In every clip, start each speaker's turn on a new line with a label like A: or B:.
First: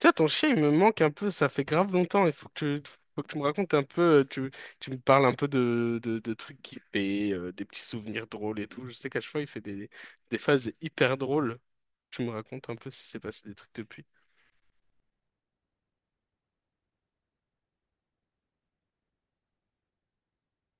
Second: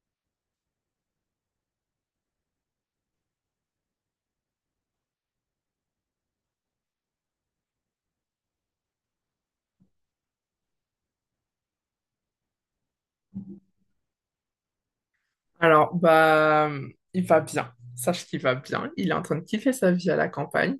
A: Tiens, ton chien, il me manque un peu, ça fait grave longtemps. Il tu, faut que tu me racontes un peu, tu, tu me parles un peu de trucs qu'il fait, des petits souvenirs drôles et tout. Je sais qu'à chaque fois, il fait des phases hyper drôles. Tu me racontes un peu si s'est passé des trucs depuis.
B: Alors, bah, il va bien. Sache qu'il va bien. Il est en train de kiffer sa vie à la campagne.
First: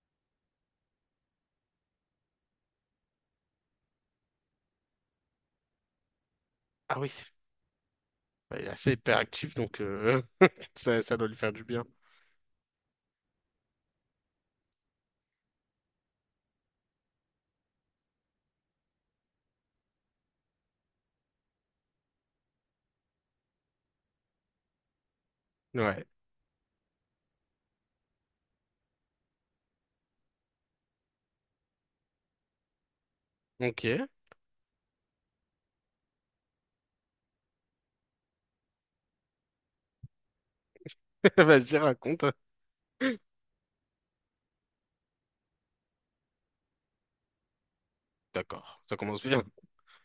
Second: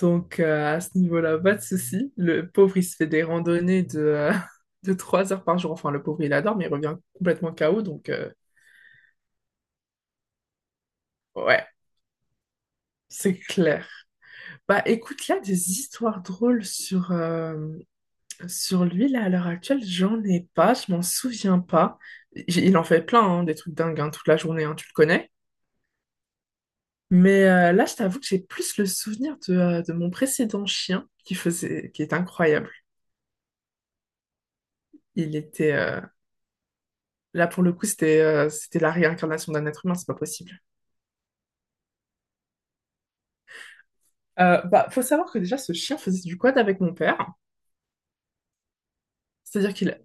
B: Donc, à ce niveau-là, pas de souci. Le pauvre, il se fait des randonnées de 3 heures par jour. Enfin, le pauvre, il adore, mais il revient
A: Ah oui,
B: complètement KO. Donc,
A: bah, il est assez hyper actif donc ça doit lui faire du
B: ouais,
A: bien.
B: c'est clair. Bah, écoute, là, des histoires drôles sur lui, là, à l'heure actuelle, j'en ai pas. Je m'en souviens pas. Il en fait plein, hein, des trucs dingues, hein, toute la journée, hein, tu le connais.
A: Ouais,
B: Mais là, je t'avoue que j'ai plus le souvenir de mon précédent chien qui est incroyable.
A: ok.
B: Il était là pour le coup, c'était la réincarnation d'un être humain, c'est pas possible.
A: Vas-y, raconte.
B: Bah, faut savoir que déjà, ce chien faisait du quad avec mon père.
A: D'accord, ça commence bien.
B: C'est-à-dire qu'il,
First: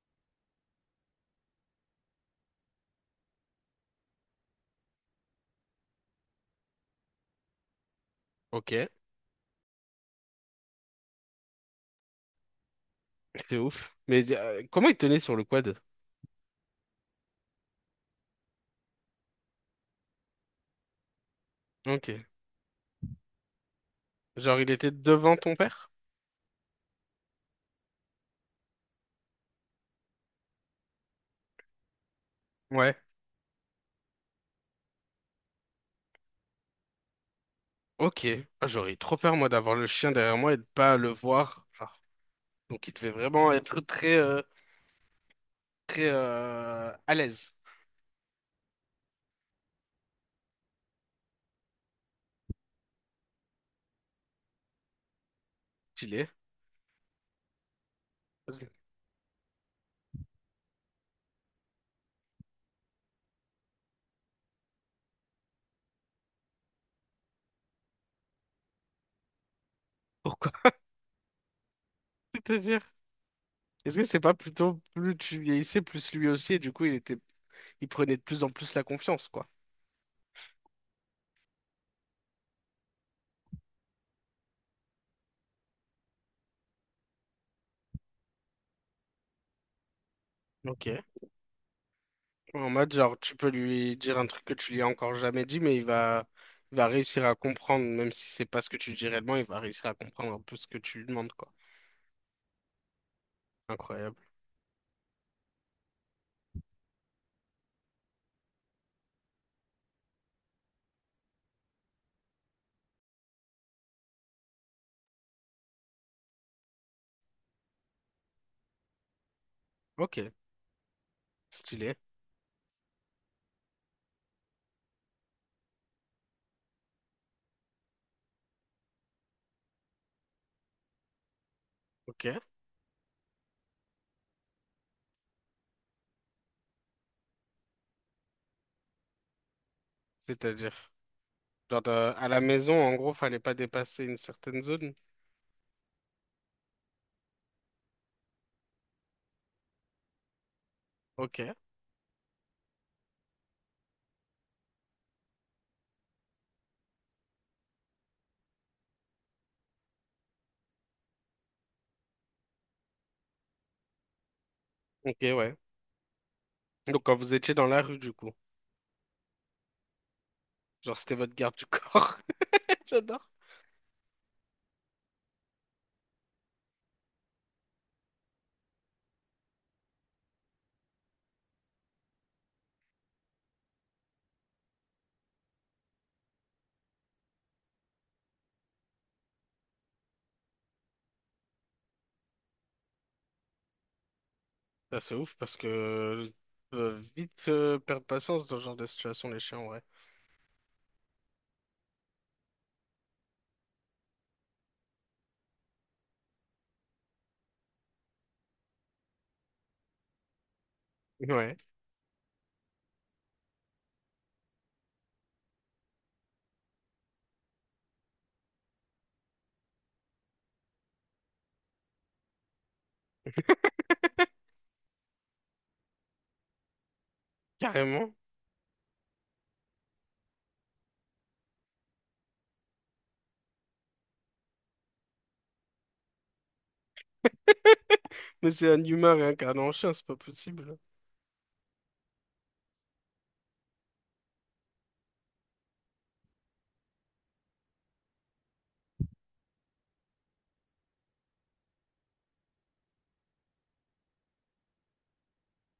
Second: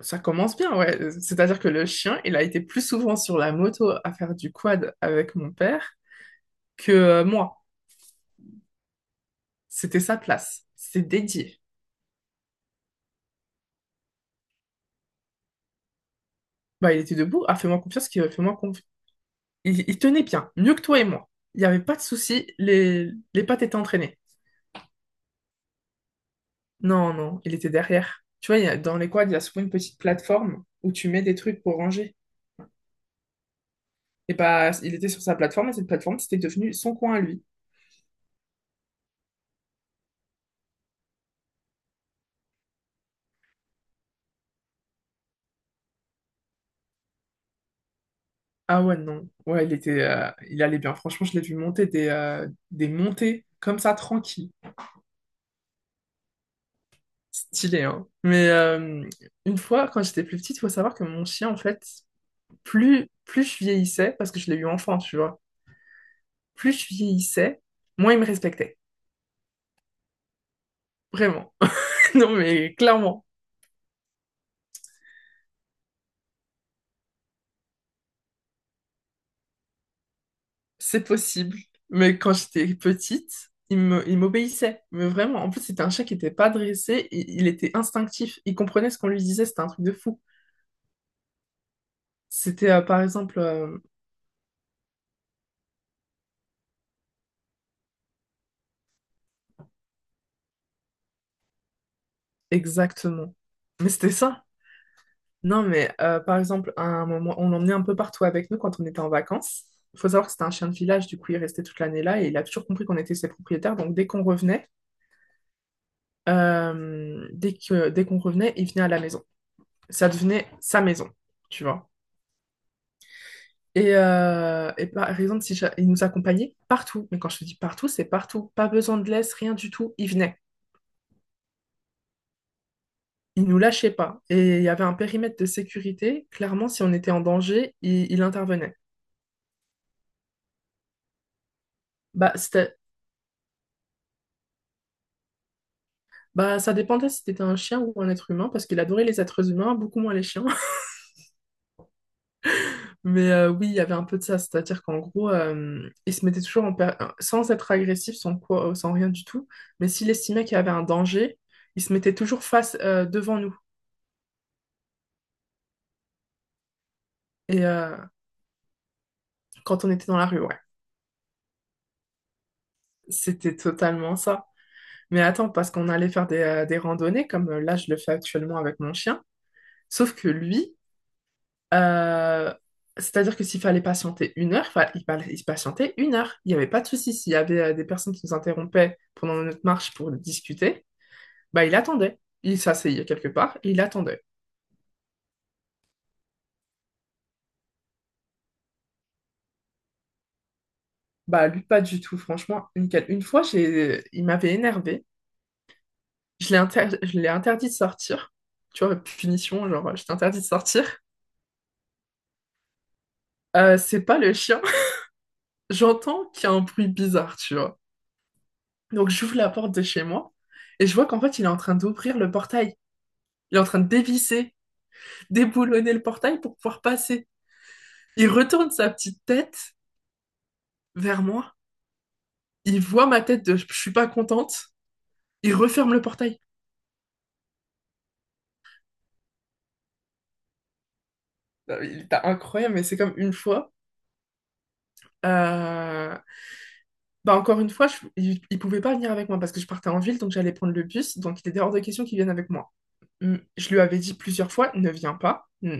B: Ça commence bien, ouais. C'est-à-dire que le chien, il a été plus souvent sur la moto à faire du quad avec mon père que moi.
A: Ok,
B: C'était sa place, c'est dédié.
A: c'est ouf. Mais comment il tenait sur le quad?
B: Bah, il était debout. Ah, fais-moi confiance, fais-moi confiance. Il tenait bien, mieux que toi et moi. Il n'y avait pas de
A: Ok.
B: souci, les pattes étaient entraînées.
A: Genre, il était devant ton père?
B: Non, non, il était derrière. Tu vois, dans les quads, il y a souvent une petite plateforme où tu mets des trucs pour ranger. Et bah, il était sur sa plateforme et cette plateforme, c'était devenu son coin à lui.
A: Ok, ah, j'aurais eu trop peur moi d'avoir le chien derrière moi et de pas le voir. Genre. Donc il devait vraiment être très très à l'aise.
B: Ah ouais, non. Ouais, il allait bien. Franchement, je l'ai vu monter des montées comme ça, tranquille.
A: Stylé.
B: Stylé, hein. Mais une fois, quand j'étais plus petite, il faut savoir que mon chien, en fait, plus je vieillissais, parce que je l'ai eu enfant, tu vois, plus je vieillissais, moins ils me respectaient.
A: Pourquoi?
B: Vraiment. Non, mais
A: C'est-à-dire,
B: clairement,
A: est-ce que c'est pas plutôt plus tu vieillissais, plus lui aussi, et du coup il prenait de plus en plus la confiance, quoi.
B: c'est possible. Mais quand j'étais petite, il m'obéissait. Mais vraiment, en plus, c'était un chat qui n'était pas dressé. Il était instinctif. Il comprenait ce qu'on lui disait. C'était un truc de fou.
A: Ok. En
B: C'était,
A: mode
B: par
A: genre tu
B: exemple,
A: peux lui dire un truc que tu lui as encore jamais dit, mais il va réussir à comprendre, même si c'est pas ce que tu lui dis réellement, il va réussir à comprendre un peu ce que tu lui demandes, quoi.
B: exactement. Mais c'était
A: Incroyable.
B: ça. Non, mais par exemple, à un moment, on l'emmenait un peu partout avec nous quand on était en vacances. Il faut savoir que c'était un chien de village, du coup, il restait toute l'année là et il a toujours compris qu'on était ses propriétaires. Dès qu'on revenait, il venait à la maison. Ça
A: Ok,
B: devenait sa maison, tu vois.
A: stylé.
B: Et par exemple, si j'a- il nous accompagnait partout. Mais quand je te dis partout, c'est partout. Pas besoin de laisse, rien du tout. Il venait.
A: Ok.
B: Il nous lâchait pas. Et il y avait un périmètre de sécurité. Clairement, si on était en danger, il intervenait.
A: C'est-à-dire, genre de- à
B: Bah,
A: la maison, en gros, fallait pas dépasser une certaine zone.
B: ça dépendait si c'était un chien ou un être humain, parce qu'il adorait les êtres humains, beaucoup moins les chiens.
A: Ok.
B: Mais oui, il y avait un peu de ça, c'est-à-dire qu'en gros, il se mettait toujours sans être agressif, sans quoi, sans rien du tout, mais s'il estimait qu'il y avait un danger, il se mettait toujours face devant nous.
A: Ok, ouais. Donc quand vous étiez
B: Et
A: dans la rue, du coup,
B: quand on était dans la rue, ouais,
A: genre c'était votre garde du corps. J'adore.
B: c'était totalement ça. Mais attends, parce qu'on allait faire des randonnées, comme là je le fais actuellement avec mon chien, sauf que lui, euh, c'est-à-dire que s'il fallait patienter 1 heure, il patientait 1 heure. Il n'y avait pas de souci s'il y avait des personnes qui nous interrompaient pendant notre marche pour discuter. Bah, il attendait. Il s'asseyait quelque part et il attendait.
A: Bah, c'est ouf parce que vite perdre patience dans ce genre de situation, les chiens, ouais.
B: Bah, lui, pas du tout, franchement, nickel. Une fois, il m'avait énervé. Je l'ai interdit de sortir. Tu vois, punition, genre, je t'ai interdit de sortir.
A: Ouais,
B: C'est pas le chien. J'entends qu'il y a un bruit bizarre, tu vois. Donc, j'ouvre la porte de chez moi et je vois qu'en fait, il est en train d'ouvrir le portail. Il est en train de dévisser, déboulonner le portail pour pouvoir passer.
A: carrément.
B: Il retourne sa petite tête vers moi. Il voit ma tête de je suis pas contente. Il referme le portail.
A: Mais c'est un humain réincarné en chien, c'est pas possible.
B: Non, mais il était incroyable, mais c'est comme une fois. euh, Bah encore une fois, il pouvait pas venir avec moi parce que je partais en ville, donc j'allais prendre le bus, donc il était hors de question qu'il vienne avec moi. Je lui avais dit plusieurs fois, ne viens pas. Mm.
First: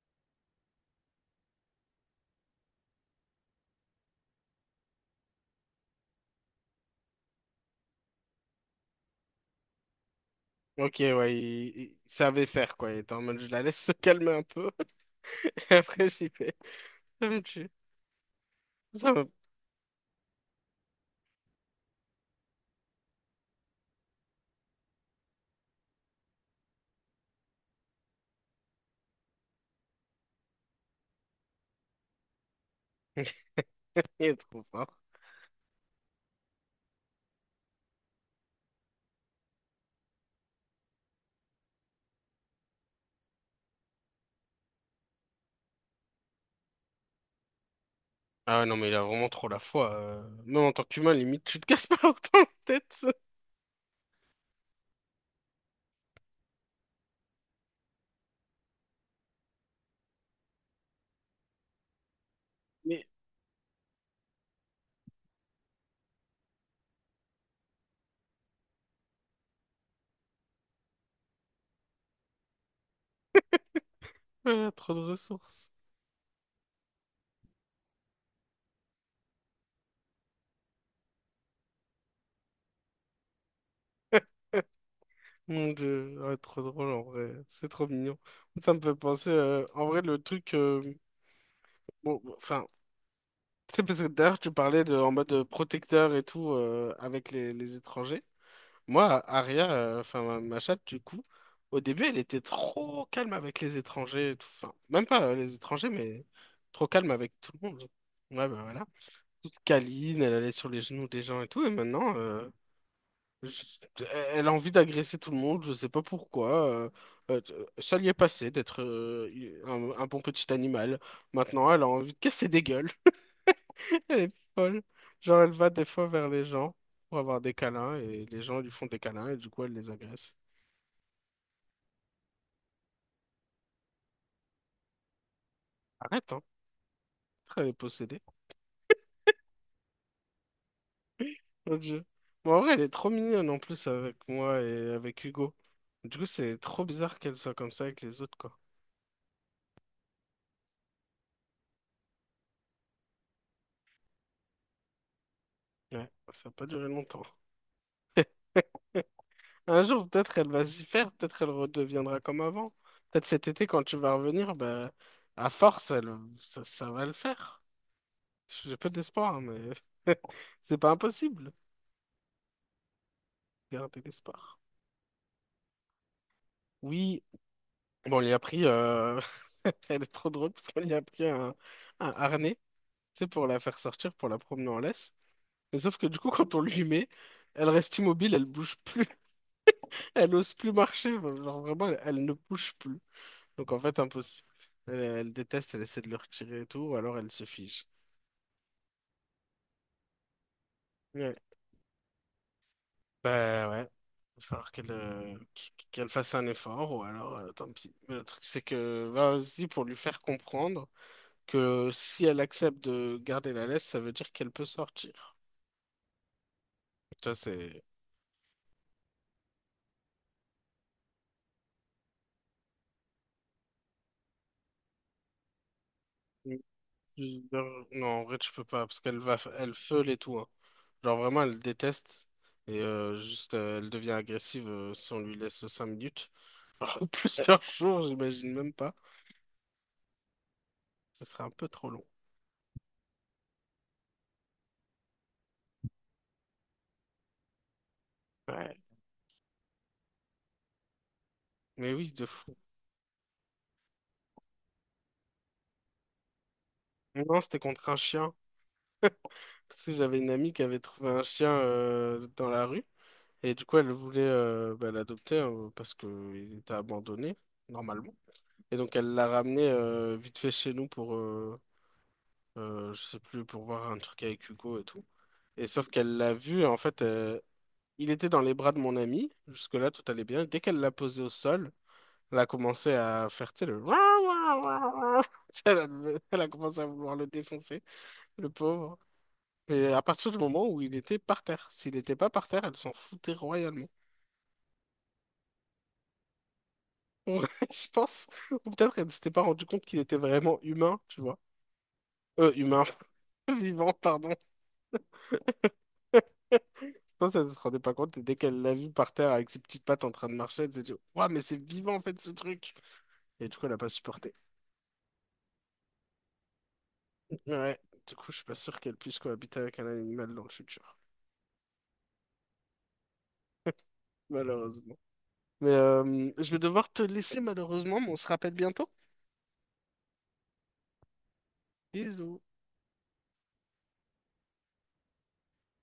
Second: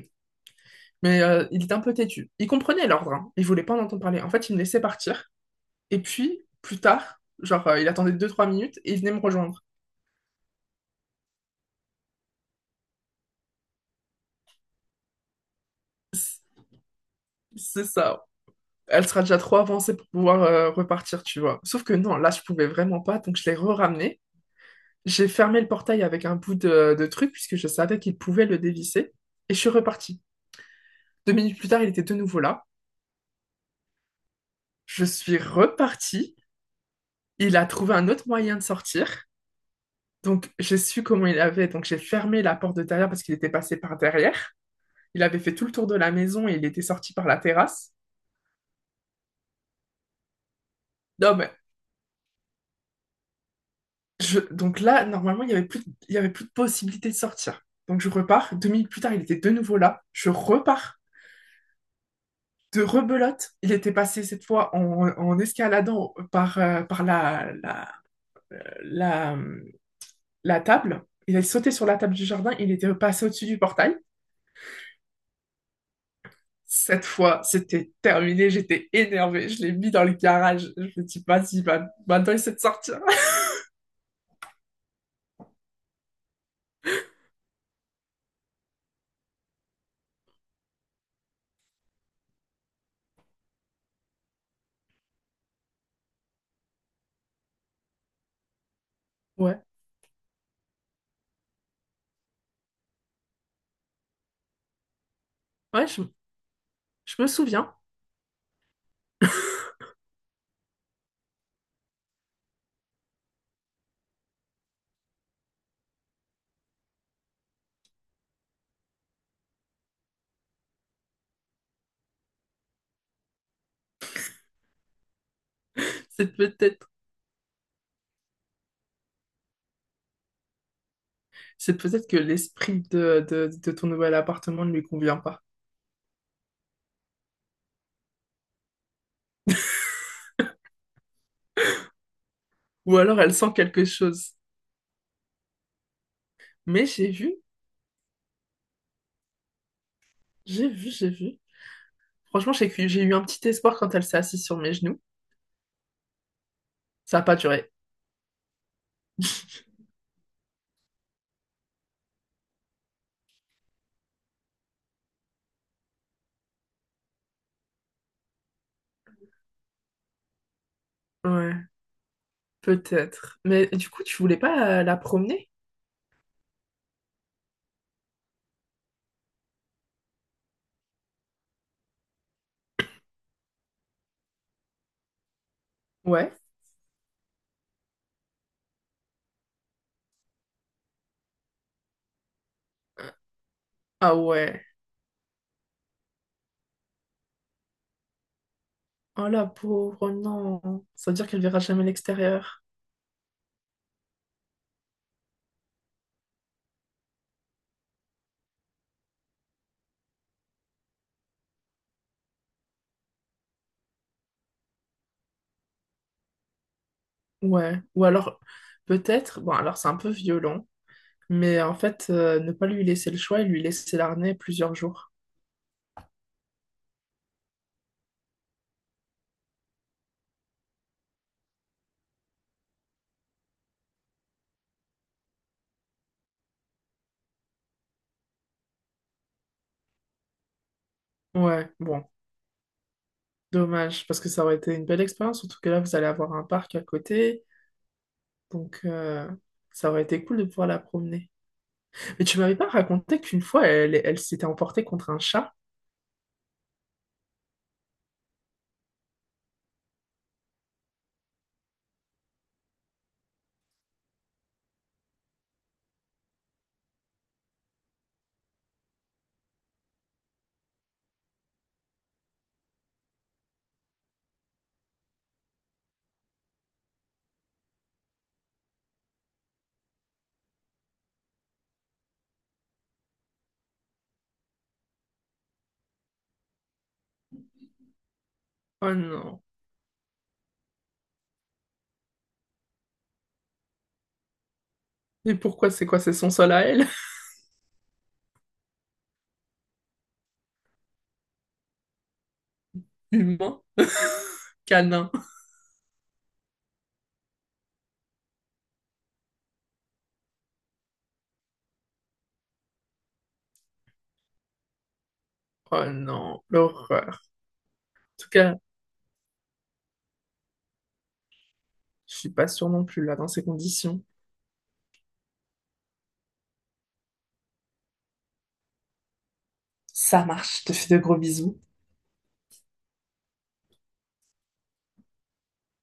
B: Mais il était un peu têtu. Il comprenait l'ordre, hein. Il voulait pas en entendre parler. En fait, il me laissait partir. Et puis, plus tard, genre, il attendait 2 3 minutes et il venait me rejoindre.
A: Ok, ouais, il savait faire quoi. Il était en mode, je la laisse se calmer un peu. Et après, j'y vais. Ça me tue.
B: C'est ça. Elle
A: Ça
B: sera
A: me...
B: déjà trop avancée pour pouvoir repartir, tu vois. Sauf que non, là, je pouvais vraiment pas, donc je l'ai re-ramené. J'ai fermé le portail avec un bout de truc puisque je savais qu'il pouvait le dévisser et je suis repartie. 2 minutes plus tard, il était de nouveau là.
A: Il est trop fort.
B: Je suis repartie. Il a trouvé un autre moyen de sortir. Donc, j'ai su comment il avait. Donc, j'ai fermé la porte de derrière parce qu'il était passé par derrière. Il avait fait tout le tour de la maison et il était sorti par la terrasse.
A: Ah ouais, non, mais il a vraiment trop la foi. Même en tant qu'humain,
B: Non,
A: limite,
B: mais
A: tu te casses pas autant la tête.
B: donc là, normalement, il y avait plus de possibilité de sortir. Donc, je repars. 2 minutes plus tard, il était de nouveau là. Je repars de
A: Mais...
B: rebelote. Il était passé cette fois en escaladant par la, la table. Il a sauté sur la table du jardin, il était passé au-dessus du portail.
A: Ah, trop de ressources.
B: Cette fois, c'était terminé, j'étais énervée, je l'ai mis dans le garage. Je me dis, vas-y, maintenant il sait de sortir.
A: Mon Dieu, ouais, trop drôle en vrai, c'est trop mignon. Ça me fait penser, en vrai, le truc, bon, bon, enfin, c'est parce que d'ailleurs tu parlais de, en mode protecteur et tout avec les étrangers. Moi,
B: Ouais,
A: Aria, enfin ma chatte du coup, au début elle était trop calme avec les étrangers, et tout. Enfin, même pas les
B: ouais,
A: étrangers,
B: je,
A: mais trop calme
B: je me
A: avec tout le
B: souviens.
A: monde. Ouais, bah voilà. Toute câline, elle allait sur les genoux des gens et tout, et maintenant, je- elle a envie d'agresser tout le monde, je sais pas pourquoi. Euh, Ça lui est passé d'être un bon petit animal. Maintenant, elle a envie de casser des gueules. Elle est folle. Genre, elle va des fois vers
B: C'est
A: les gens
B: peut-être,
A: pour avoir des câlins, et les gens lui font des câlins, et du coup, elle les agresse.
B: c'est peut-être que l'esprit de ton nouvel appartement ne lui convient pas.
A: Arrête, hein. Elle est possédée. Mon Dieu. Bon, en vrai, elle est
B: Ou
A: trop
B: alors elle
A: mignonne
B: sent
A: en
B: quelque
A: plus avec
B: chose.
A: moi et avec Hugo. Du coup, c'est trop
B: Mais j'ai
A: bizarre
B: vu,
A: qu'elle soit comme ça avec les autres, quoi.
B: j'ai vu, j'ai vu Franchement, j'ai eu un petit espoir quand elle s'est assise sur mes genoux.
A: Ouais, ça n'a pas duré
B: Ça
A: longtemps.
B: n'a pas duré.
A: Un jour, peut-être elle va s'y faire, peut-être elle redeviendra comme avant. Peut-être cet été, quand tu vas revenir, bah, à force, elle, ça va le faire. J'ai peu d'espoir, hein, mais c'est pas impossible.
B: Ouais, peut-être. Mais du
A: Gardez
B: coup, tu voulais
A: l'espoir.
B: pas la promener?
A: Oui, bon, on lui a pris. Elle est trop drôle parce qu'on lui a pris un harnais, tu sais, pour la faire sortir, pour la promener en laisse. Mais sauf que du coup,
B: Ouais.
A: quand on lui met, elle reste immobile, elle bouge plus, elle ose plus marcher. Genre vraiment, elle ne bouge plus. Donc en fait,
B: Ah
A: impossible.
B: ouais.
A: Elle, elle déteste, elle essaie de le retirer et tout, ou alors elle se fige.
B: Oh la pauvre, non. Ça veut dire
A: Ouais.
B: qu'elle verra jamais l'extérieur.
A: Bah ouais. Il va falloir qu'elle qu'elle fasse un effort, ou alors tant pis. Mais le truc, c'est que bah, vas-y pour lui faire comprendre que si elle accepte de garder la laisse, ça veut dire qu'elle peut sortir. Ça,
B: Ouais.
A: c'est.
B: Ou alors, peut-être. Bon, alors c'est un peu violent. Mais en fait, ne pas lui laisser le choix et lui laisser l'arnée plusieurs jours.
A: Non, en vrai, tu peux pas, parce qu'elle va, elle feule et tout. Hein. Genre vraiment, elle déteste. Et juste, elle devient agressive si on lui laisse 5 minutes. Plusieurs jours, j'imagine même pas. Ça serait un peu
B: Ouais,
A: trop long.
B: bon, dommage, parce que ça aurait été une belle expérience, surtout que là, vous allez avoir un parc à côté,
A: Ouais.
B: donc ça aurait été cool de pouvoir la promener.
A: Mais oui,
B: Mais
A: de
B: tu
A: fou.
B: m'avais pas raconté qu'une fois, elle s'était emportée contre un chat?
A: Non, c'était contre un chien. Parce que j'avais une amie qui avait trouvé un chien dans la rue. Et du coup, elle voulait bah, l'adopter parce qu'il était abandonné, normalement. Et donc, elle l'a ramené vite fait chez nous pour, je sais plus, pour voir un truc avec Hugo et tout. Et sauf qu'elle l'a vu, en fait, il était dans les bras de mon ami. Jusque-là, tout allait bien. Dès qu'elle l'a posé au sol, elle a commencé à faire, tu sais, le... Tu sais, elle a, elle a commencé à vouloir le défoncer, le
B: Oh
A: pauvre.
B: non.
A: Et à partir du moment où il était par terre, s'il n'était pas par terre, elle s'en foutait royalement.
B: Et pourquoi c'est quoi? C'est son sol à elle?
A: Ouais, je pense. Ou peut-être elle ne s'était pas rendu compte qu'il était vraiment humain, tu vois. Humain,
B: Humain?
A: vivant, pardon.
B: Canin?
A: Je pense qu'elle ne se rendait pas compte. Et dès qu'elle l'a vu par terre avec ses petites pattes en train de marcher, elle s'est dit, ouah, mais c'est vivant en fait ce truc. Et du coup, elle n'a pas supporté.
B: Oh non, l'horreur. En
A: Ouais, du
B: tout
A: coup, je suis pas
B: cas,
A: sûr qu'elle puisse cohabiter avec un animal dans le futur.
B: je suis pas sûre non plus là dans ces conditions.
A: Malheureusement. Mais je vais devoir te laisser malheureusement, mais on se rappelle bientôt.
B: Ça marche, je te fais de gros bisous.
A: Bisous.